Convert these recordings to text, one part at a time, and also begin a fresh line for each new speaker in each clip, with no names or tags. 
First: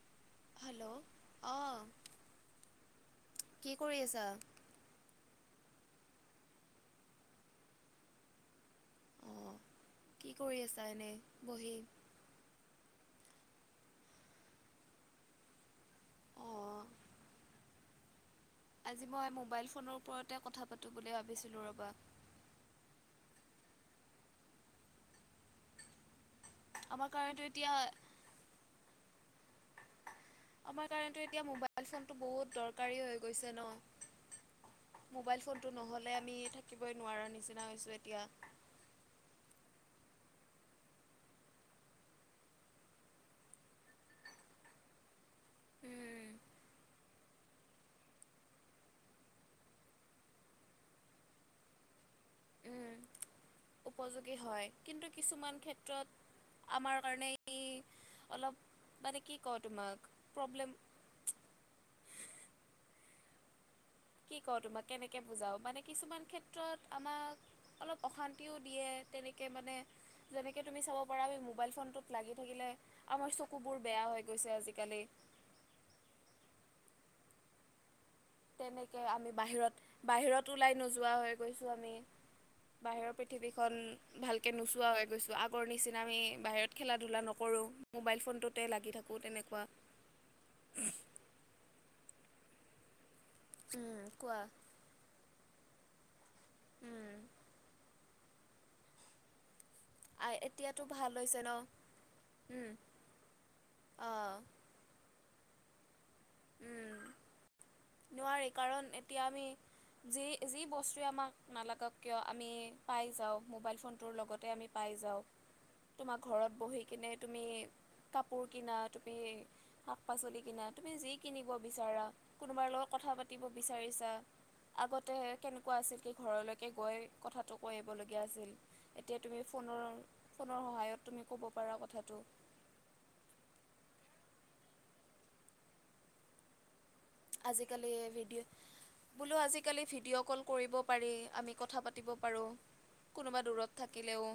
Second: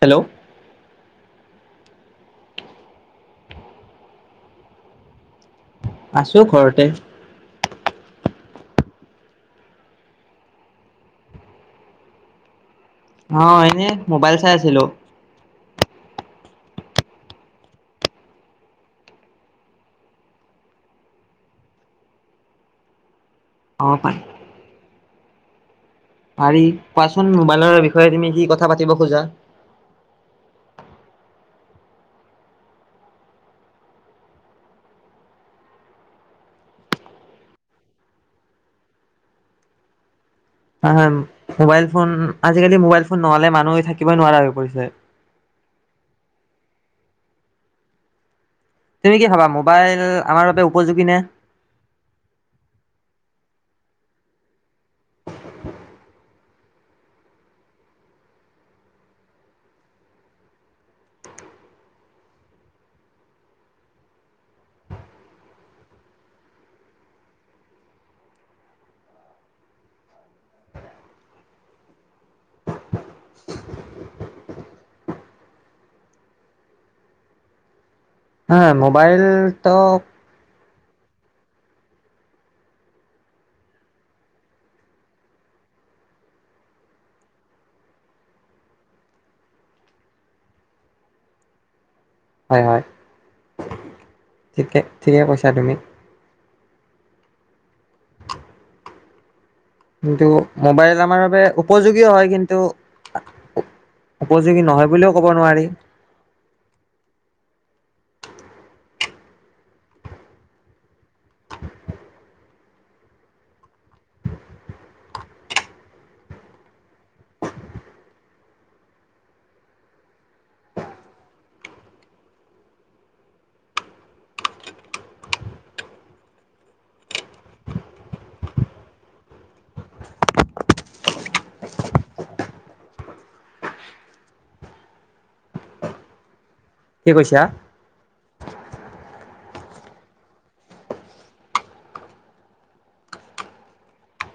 Hello
hello অহ কি কৰি আছা
আছো ঘৰতে
অহ কি কৰি আছা এনেই বহি
অ এনে মোবাইল চাই আছিলো
অঁ আজি মই মোবাইল ফোনৰ ওপৰতে কথা পাতো বুলি ভাবিছিলো ৰ'বা।
অ', পাৰি। পাৰি
আমাৰ
কোৱাচোন
কাৰণেতো এতিয়া
মোবাইলৰ বিষয়ে তুমি কি কথা পাতিব খোজা।
আমাৰ কাৰণেতো এতিয়া মোবাইল ফোনটো বহুত দৰকাৰী হৈ গৈছে ন' মোবাইল ফোনটো নহ'লে আমি থাকিবই নোৱাৰো নিচিনা হৈছো এতিয়া।
হয়, মোবাইল ফোন আজিকালি মোবাইল ফোন নহ'লে মানুহে থাকিবই নোৱাৰা হৈ পৰিছে।
উম।
তুমি কি ভাবা মোবাইল আমাৰ বাবে উপযোগী নে?
উম উপযোগী হয়। কিন্তু কিছুমান ক্ষেত্ৰত আমাৰ কাৰণে অলপ মানে কি কওঁ তোমাক প্ৰব্লেম কি কওঁ তোমাক কেনেকে বুজাও মানে কিছুমান ক্ষেত্ৰত আমাক অলপ অশান্তিও দিয়ে তেনেকে মানে যেনেকে তুমি চাব পাৰা আমি মোবাইল ফোনটোত লাগি থাকিলে আমাৰ চকুবোৰ বেয়া হৈ গৈছে আজিকালি।
হয়
তেনেকে আমি বাহিৰত,
মোবাইলটো
বাহিৰত ওলাই নোযোৱা হৈ গৈছোঁ আমি, বাহিৰৰ পৃথিৱীখন ভালকৈ নোচোৱা হৈ গৈছোঁ, আগৰ নিচিনা আমি বাহিৰত খেলা ধূলা নকৰোঁ মোবাইল ফোনটোতে লাগি থাকোঁ তেনেকুৱা।
হয়, হয়।
উম কোৱা
ঠিকে, ঠিকে কৈছা তুমি।
উম
কিন্তু
আই এতিয়াতো
মোবাইল
ভাল
আমাৰ
হৈছে
বাবে
ন
উপযোগীও হয় কিন্তু
উম অঁ
উপযোগী নহয় বুলিও ক'ব নোৱাৰি।
উম। নোৱাৰি কাৰণ এতিয়া আমি যি যি বস্তুৱে আমাক নালাগক কিয় আমি পাই যাওঁ, মোবাইল ফোনটোৰ লগতে আমি পাই যাওঁ, তোমাৰ ঘৰত বহি কিনে তুমি কাপোৰ কিনা তুমি শাক-পাচলি কিনা তুমি যি কিনিব বিচাৰা কো কোনোবাৰ লগত কথা পাতিব বিচাৰিছা আগতে কেনেকুৱা আছিল কি ঘৰলৈকে গৈ কথাটো কৈ আহিবলগীয়া আছিল এতিয়া তুমি ফোনৰ ফোনৰ সহায়ত তুমি ক'ব পাৰা কথাটো।
কি কৈছা
আজিকালি ভডিঅ' বোলো আজিকালি ভিডিঅ' কল কৰিব পাৰি আমি কথা পাতিব পাৰোঁ কোনোবা দূৰত থাকিলেও।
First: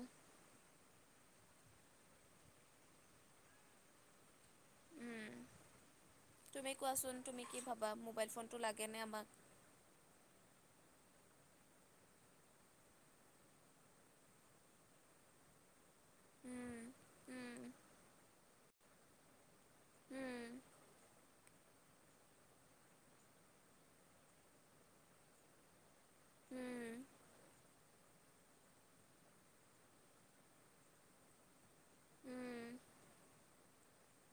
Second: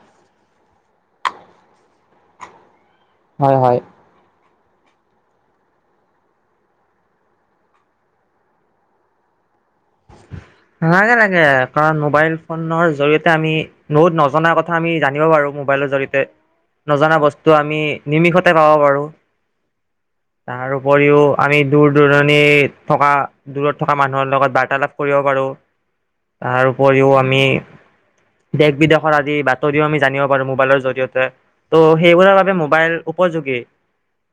হয়, হয়।
তুমি কোৱাচোন তুমি কি ভাবা মোবাইল ফোনটো লাগেনে আমাক?
লাগে লাগে কাৰণ মোবাইল ফোনৰ জৰিয়তে আমি নোদ নজনা কথা আমি জানিব পাৰোঁ মোবাইলৰ জৰিয়
উম
নজনা বস্তু
উম
আমি নিমিষত ত' পাব পাৰোঁ।
উম
তাৰ উপৰিও আমি দূৰ-দূৰণি থকা দূৰত থকা মানুহৰ লগত বাৰ্তালাপ কৰিব পাৰোঁ তাৰ
উম
উপৰিও আমি দেশ বিদেশৰ আদি বাতৰিও আমি জানিব পাৰোঁ মোবাইলৰ জৰিয়তে। ত'
উম
সেইবোৰৰ বাবে
উম
মোবাইল উপযোগী।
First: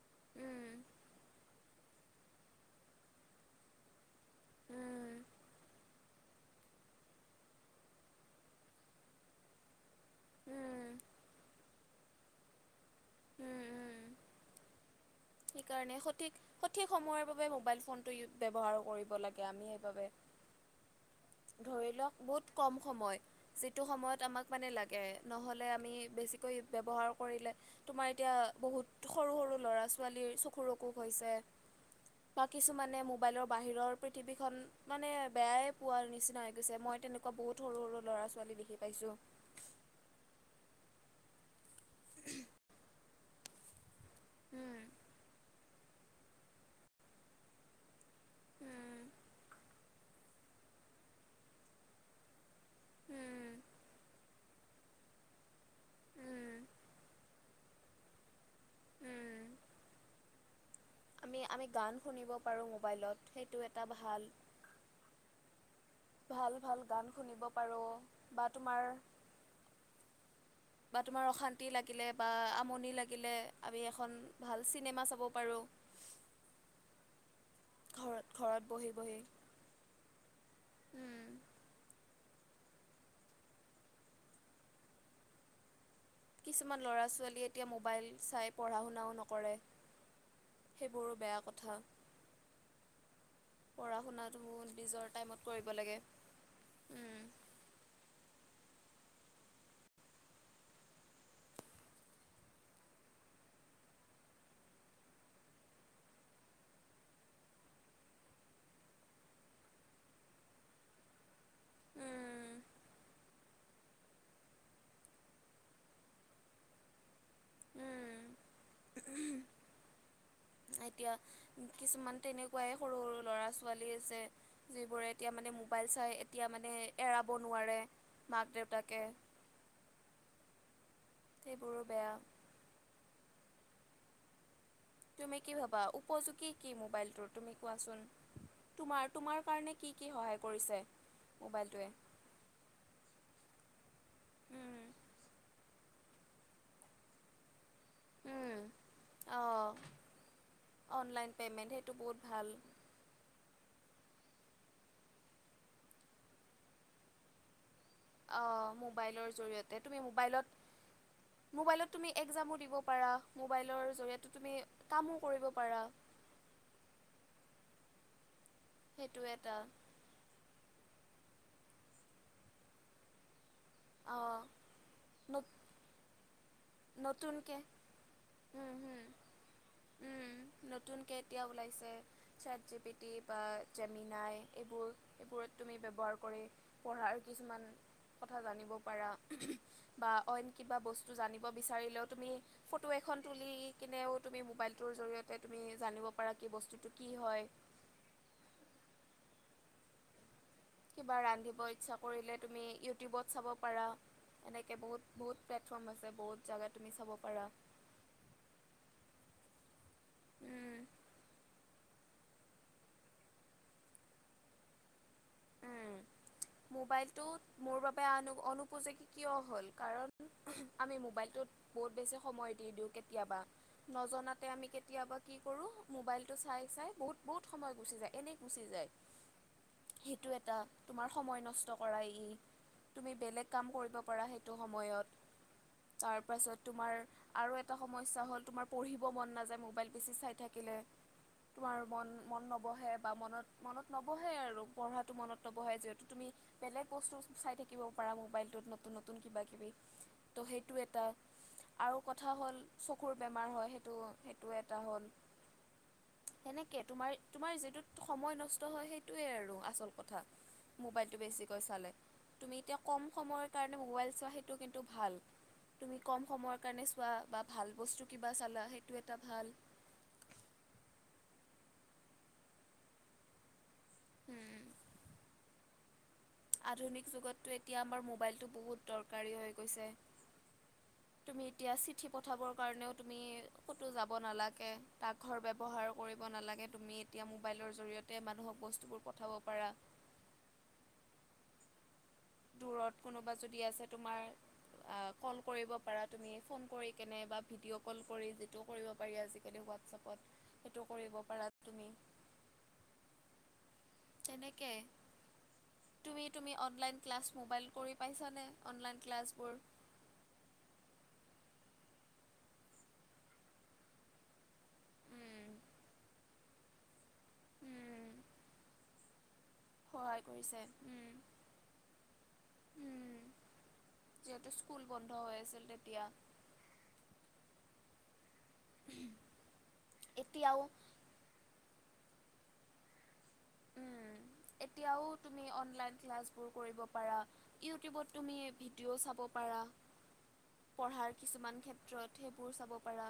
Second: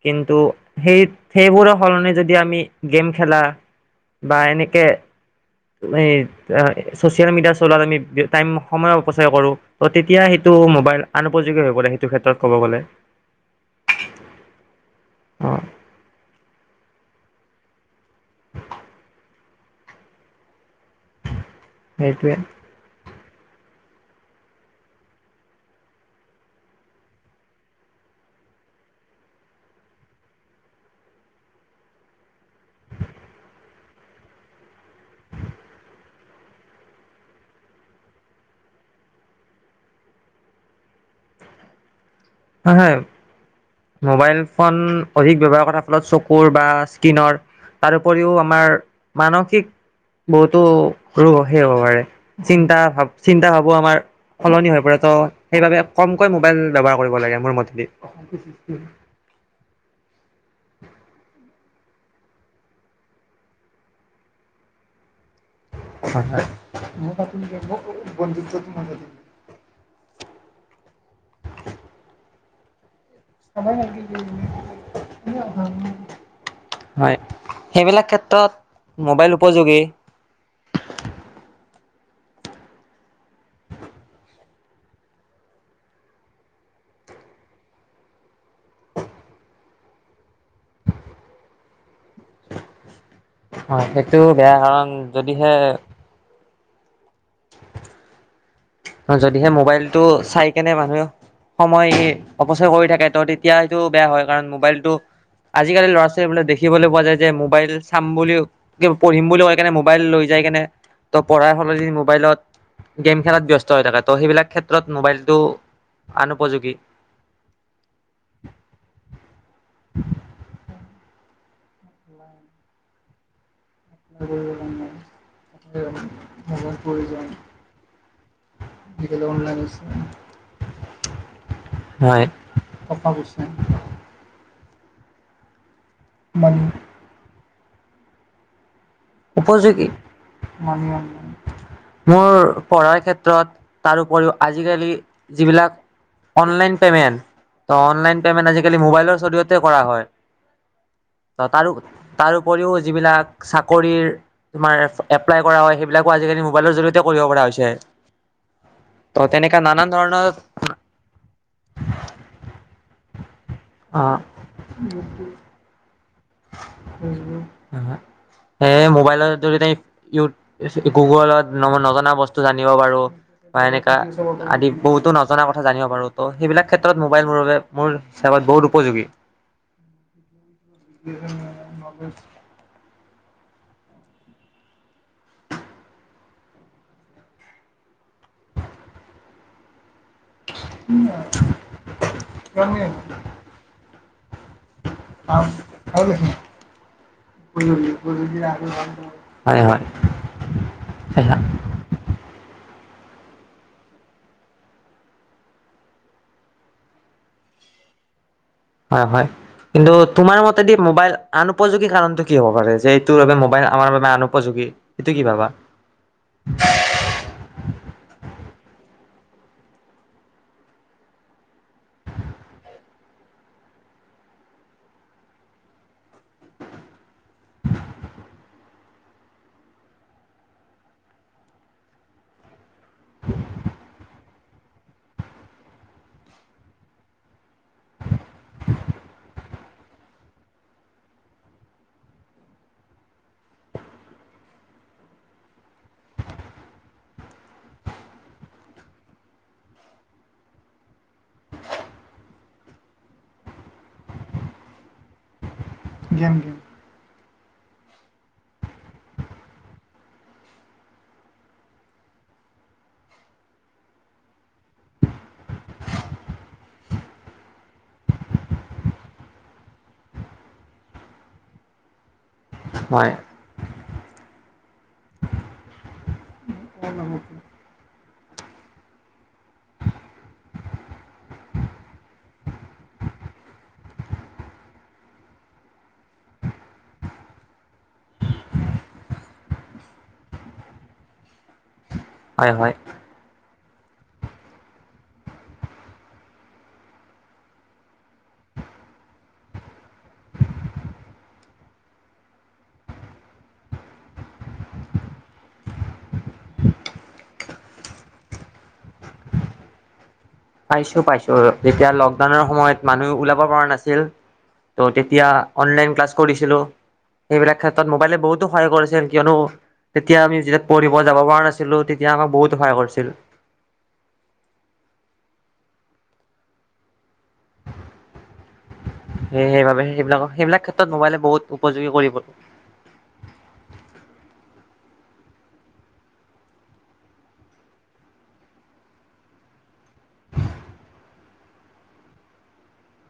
কিন্তু সেই, সেইবোৰক সলনি যদি আমি গেম খেলা বা
উম
এনেকে
উম
এ, চচিয়েল মিডিয়া চলাত আমি টাইম সময় অপচাৰ কৰোঁ ত' তেতিয়া সেইটো মোবাইল
উম
আনউপযোগী হৈ পৰে। টো ক্ষেত্ৰত ক'ব গ'লে
উম উম
অঁ
সেইকাৰণে সঠিক সঠিক সময়ৰ বাবে মোবাইল ফোনটো ব্যৱহাৰ কৰিব লাগে আমি সেইবাবে ধৰি লওক
সেইটোৱে
বহুত কম সময় যিটো সময়ত আমাক মানে লাগে নহলে আমি বেছিকৈ ব্যৱহাৰ কৰিলে তোমাৰ এতিয়া বহুত সৰু সৰু ল'ৰা ছোৱালীৰ চকুৰ অসুখ হৈছে বা কিছুমানে মোবাইলৰ বাহিৰৰ পৃথিৱীখন মানে বেয়াই পোৱা নিচি- নিচিনা হৈ গৈছে মই তেনেকুৱা বহুত সৰু সৰু ল'ৰা ছোৱালী দেখি পাইছো
আহ হে মোবাইল ফোন
উম,
অধিক ব্যৱহাৰ কৰা চকুৰ বা স্কিনৰ আৰু উপৰিও আমাৰ
উম,
মানসিক বহুতো ৰ সেই হ'ব পাৰে চিন্তা ভাব চিন্তা
উম,
ভাবো আমাৰ সলনি হৈ পৰে ত' সেইবাবে কমকৈ
উম,
মোবাইল ব্যৱহাৰ কৰিব লাগে মোৰ মতেদি উম
আমি আমি গান শুনিব পাৰো মোবাইলত। সেইটো এটা ভাল।
হয় হয়।
ভাল ভাল গান শুনিব পাৰো। বা তোমাৰ, বা তোমাৰ অশান্তি লাগিলে বা আপ- মণি লাগে।
হয়।
চাব পাৰোঁ।
[unintelligible] সেইবিলাক
ঘৰত ঘৰত বহি
ক্ষেত্ৰত
বহি
মোবাইল উপযোগী।
উম। কিছুমান ল'ৰা ছোৱালীয়ে এতিয়া মোবাইল চাই পঢ়া শুনাও নকৰে। সেইবোৰো বেয়া কথা।
অ'
পঢ়া
সেইটোও
শুনাটো
বেয়া, কাৰণ
নিজৰ টাইমত
যদিহে
কৰিব লাগে। উম।
যদিহে মোবাইলটো চাই কেনে মানুহে সময় অপচয় কৰি থাকে ত তেতিয়া সেইটো বেয়া হয় কাৰণ, মোবাইলটো আজিকালি ল'ৰা ছোৱালীবিলাক দেখিবলৈ পোৱা যায় যে, মোবাইল চাম বুলি পঢ়িম বুলি কৈ কেনে মোবাইল লৈ যাই কেনে পঢ়াৰ সলনি মোবাইলত
উম
গেম খেলাত ব্যস্ত। হৈ থাকে ত। সেইবিলাক ক্ষেত্ৰত মোবাইলটো আন উপযোগী।
উম
[inaudible]
এতিয়া, কিছুমান তেনেকুৱাই সৰু, সৰু ল'ৰা ছোৱালী। ছোৱালী আছে। যিবোৰে এতিয়া মানে মোবাইল চাই। এতিয়া মানে এৰাব নোৱাৰে। মাক দেউতাকে সেইবোৰো বেয়া।
হয়।
তুমি কি ভাবা? উপযোগী কি? মোবাইলটোৰ, তুমি কোৱাচোন। তোমাৰ তোমাৰ কাৰণে কি
উপযোগী।
কি সহায় কৰিছে মোবাইলটোৱে?
মোৰ পঢ়াৰ ক্ষেত্ৰত। তাৰ উপৰিও,
উম,
আজিকালি যিবিলাক অনলাইন পেমেণ্ট। ত' অনলাইন পে'মেণ্ট
উম
আজিকালি মোবাইলৰ জৰিয়তে
অঁ
কৰা হয়,
অনলাইন পে'মেণ্ট
তা-তাৰো,
সেইটো বহুত
তাৰ
ভাল।
উপৰিও যিবিলাক চাক তোমাৰ এপ্লাই কৰা হয়, সেইবিলাকো আজিকালি মোবাইলৰ জৰিয়তে কৰিব পৰা হৈছে।
অ',
ত'
মোবাইলৰ
তেনেকা
জৰিয়তে
নানান
তুমি
ধৰণৰ
মোবাইলত, মোবাইলত তুমি একজামো দিব পাৰা। মোবাইলৰ
অ
জৰিয়তে তুমি কামো কৰিব পাৰা।
ফেচবুক, আ, হা সেই
সেইটো
মোবাইলৰ
এটা
জৰিয়তে ইউ গুগলত, নজনা বস্তু জানিব পাৰো। বা এনেকা,
অঁ
আদি বহুতো নজনা
ন
কথা জানিব পাৰো ত' সেইবিলাক ক্ষেত্ৰত মোবাইল মোৰ বাবে,
নতুনকে
মোৰ হিচাপত বহুত
উম,
উপযোগী।
হুম। কেতিয়া ওলাইছে, চাত জি পিটি বা জেমিনাই, এইবোৰ, এইবোৰত তুমি ব্যৱহাৰ কৰি পঢ়াৰ কিছুমান কথা জানিব পাৰা। বা অইন কিবা বস্তু জানি জানিব বিচাৰিলেও তুমি, ফটো এখন তুলি কেনেও তুমি মোবাইলটো জৰিয়তে তুমি জানিব পাৰা, বস্তুতো কি হয়।
হয়, হয়
কিবা ৰান্ধিব ইচ্ছা কৰিলে তুমি ইউ ইউটিউবত চাব পাৰা, এনেকে বহুত, বহুত প্লেটফৰ্ম আছে বহুত জেগা তুমি চাব পাৰা
হয়, হয় কিন্তু তোমাৰ মতেদি
উম,
মোবাইল আন উপযোগী কাৰণ টো কি হ'ব পাৰে যে, এইটো বাবে মোবাইল আমাৰ বাবে আনউপযোগী এইটো কি ভাবা?
উম উপযোগী কিয় হ'ল কাৰণ আমি মোবাইলটোত বহুত বেছি সময় দি দিওঁ কেতিয়াবা, নজনাতে আমি কেতিয়াবা কি কৰো মোবাইলটো চাই, চাই বহুত, বহুত সময় গুচি যায় এনেই গুচি যায়, সেইটো এটা তোমাৰ সময় নষ্ট কৰা ই তুমি বেলেগ কাম কৰিব পাৰা সেই সময়ত তাৰ পাছত তোমাৰ আৰু এট এটা সমস্যা হ'ল তোমাৰ পঢ়িব মন নাযায় মোৰ মোবাইল বেছি চাই থাকিলে তোমাৰ মন, মন নবহে বা মনত, মনত নবহে আৰু পঢ়াটো মনত নবহে যে তুমি বেলেগ বস্তু চাই থাকিব পাৰা মোবাইলটোত নতুন, নতুন কিবা কিবি ত' সেইটো এটা আৰু কথা হ'ল চকুৰ বেমাৰ হয়, সেইটো, সেইটো এটা হ'ল সেনেকে তোমাৰ তোমাৰ যিটোত সময় নষ্ট হয়, সেইটোৱে আৰু আচল কথা মোবাইলটো বেছিকৈ চালে তুমি এতিয়া কম সময়ৰ কাৰণে মোবাইল চোৱা সেইটো কিন্তু ভাল। তুমি কম সময়ৰ কাৰণে চোৱা বা ভাল বস্তু কিবা চালা সেইটো এটা ভাল
হয়।
উম আধুনিক যুগততো এতিয়া আমাৰ মো মোবাইলটো বহুত দৰকাৰী হৈ গৈছে তুমি এতিয়া চিঠি পঠাবৰ কাৰণেও তুমি ক'তো যাব নালাগে, ডাকঘৰ ব্যৱহাৰ কৰিব নালাগে, তুমি এতিয়া মোবাইলৰ জৰিয়তে মানুহক বস্তুবোৰ পঠাব পাৰা।
হয় হয়
দূৰত কোনোবা যদি আছে তোমাৰ আ কল কৰিব পাৰা তুমি ফোন কৰি কেনে ভিডিঅ' কল কৰি ভিডিঅ কৰিব পাৰি হোৱাটপত সেইটো কৰিব পাৰা তুমি তেনেকে তুমি তুমি অনলাইন ক্লাচ মোবাইল কৰি পাইছানে অনলাইন ক্লাছবোৰ
পাইছো পাইছোঁ যেতিয়া লকডাউনৰ সময়ত মানুহ ওলাব পৰা নাছিল ত' তেতিয়া অনলাইন ক্লাছ কৰিছিলোঁ সেইবিলাক ক্ষেত্ৰত মোবাইলে বহুতো সহায় কৰিছিল কিয়নো তেতিয়া
সহায়
আমি
কৰিছে
যেতিয়া পঢ়িব যাব পৰা নাছিলো তেতিয়া আমাক বহুত সহায় কৰিছিল
দিয়া
সেই সেইবাবে সেইবিলাক
এতিয়াও
সেইবিলাক ক্ষেত্ৰত মোবাইলে বহুত উপযোগী কৰি [unintelligible]
উম, এতিয়াও তুমি অনলাইন ক্লাছবোৰ কৰিব পাৰা ইউটিউবত তুমি ভিডিঅ' চাব পাৰা পঢ়াৰ কিছুমান ক্ষেত্ৰত সেইবোৰ চাব পাৰা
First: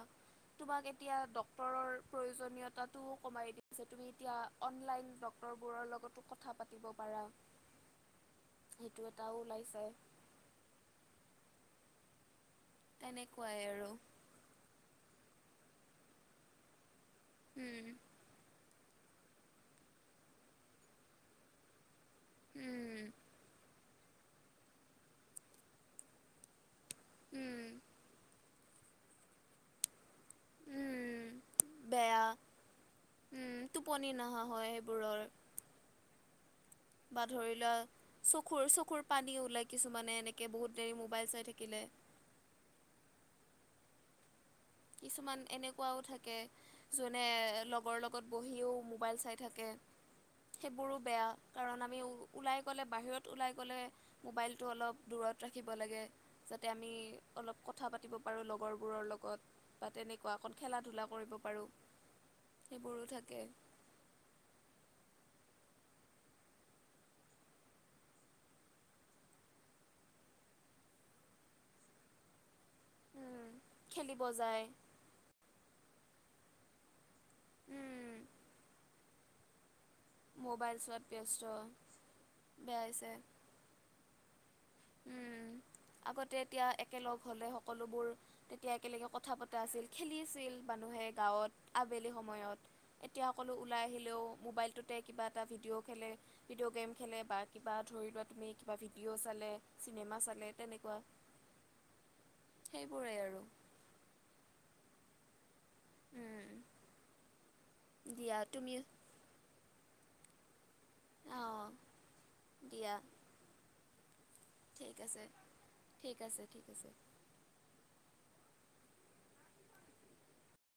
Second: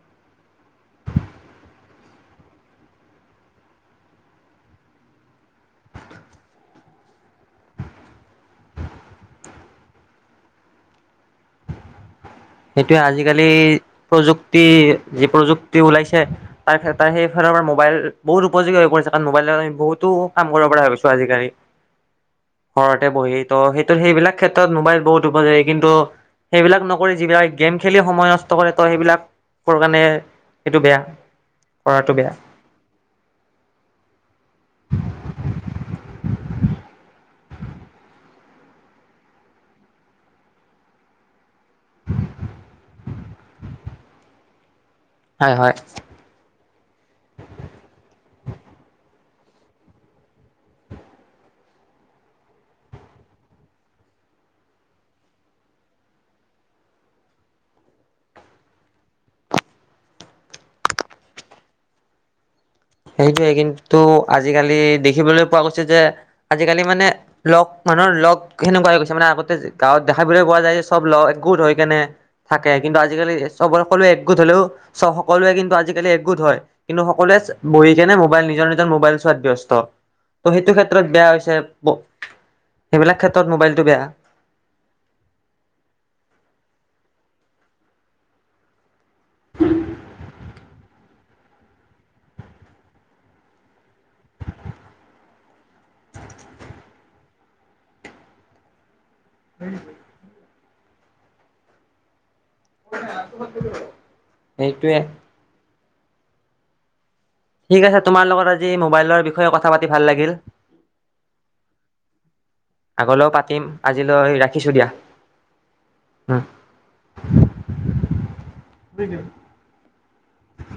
তোমাক এতিয়া ডক্তৰৰ প্ৰয়োজনীয়তাটোও কমাই দিছে তুমি এতিয়া অনলাইন বোৰৰ লগত কথা পাতিব পাৰা সেইটো এটাও ওলাইছে
সেইটো আজিকালি
তেনেকুৱাই আৰু
প্ৰযুক্তি যি প্ৰযুক্তি কি ওলাইছে তাৰ তাৰ সেইফালৰ আম
উম,
মোবাইল বহুত উপযোগী হৈ পৰিছে মোবাইলত আমি বহুতো কাম কৰিব পৰা হৈ গৈছো আজিকালি
উম,
ঘৰতে বহি ত সেই ত সেইবিলাক ক্ষেত্ৰত মোবাইল বহুত উপকাৰী কিন্তু সেইবিলাক নকৰি যিবিলাক
উম,
গেম খেলি সময় নষ্ট কৰে তো সেইবিলাক কাৰণে সেইটো বেয়া
উম বেয়া উম টোপনি নহা হয় সেইবোৰৰ। বা ধৰি লোৱা চকুৰ চকুৰ পানী ওলাই কিছুমানে এনেকে বহুত দেৰি মোবাইল চাই থাকিলে। কিছুমান
হয় হয়
এনেকুৱাও থাকে। জোনে লগৰ লগত বহিও মোবাইল চাই থাকে সেইবোৰো বেয়া কাৰণ আমি ওলাই গ'লে বাহিৰত ওলাই গ'লে মোবাইলটো অলপ দূৰত ৰাখিব লাগে যাতে আমি অলপ কথা পাতিব পাৰোঁ লগৰবোৰৰ লগত। বা তেনেকুৱা অকণ খেলা ধূলা কৰিব পাৰোঁ। সেইবোৰো থাকে
সেইটোৱে কিন্তু আজিকালি দেখিবলৈ। পোৱা গৈছে যে আজিকালি মানে লগ মানুহৰ লগ সেনেকুৱা হৈ গৈছে মানে আগতে গাঁৱত দেখাবলৈ পোৱা যায় চব লগ একগোট হৈ কেনে। থাকে কিন্তু আজিকালি চব সকলোৱে
খেলিব
একগোট হ'লেও
যায়
চব সকলোৱে কিন্তু আজিকালি একগোট হয়। কিন্তু সকলোৱে। বহি কেনে মোবাইল নিজৰ নিজৰ মোবাইল চোৱাত ব্যস্ত। ত' সেইটো
মোবাইল চোৱাত
ক্ষেত্ৰত বেয়া
ব্যস্ত
হৈছে
বেয়া
সেইবিলাক ক্ষেত্ৰত মোবাইলটো বেয়া।
উম আগতে এতিয়া একেলগ হ'লে সকলোবোৰ তেতিয়া একেলগে কথা পতা আছিল খেলিছিল মানুহে গাঁৱত আবেলি সময়ত এতিয়া সকলো ওলাই আহিলেও মোবাইলটোতে কিবা এটা ভিডিঅ' খেলে ভিডিঅ' গেম খেলে বা কিবা ধৰি লোৱা তুমি কিবা ভিডিঅ' চালে। চিনেমা চালে। তেনেকুৱা। সেইবোৰেই আৰু
সেইটোৱে।
উম।
ঠিক আছে তোমাৰ লগত আজি মোবাইলৰ বিষয়ে কথা পাত ভাল লাগিল।
অঁ দিয়া
আগলৈও পাতিম। আজিলৈ ৰাখ।
ঠিক আছে ঠিক আছে ঠিক আছে।
দি দিয়ক।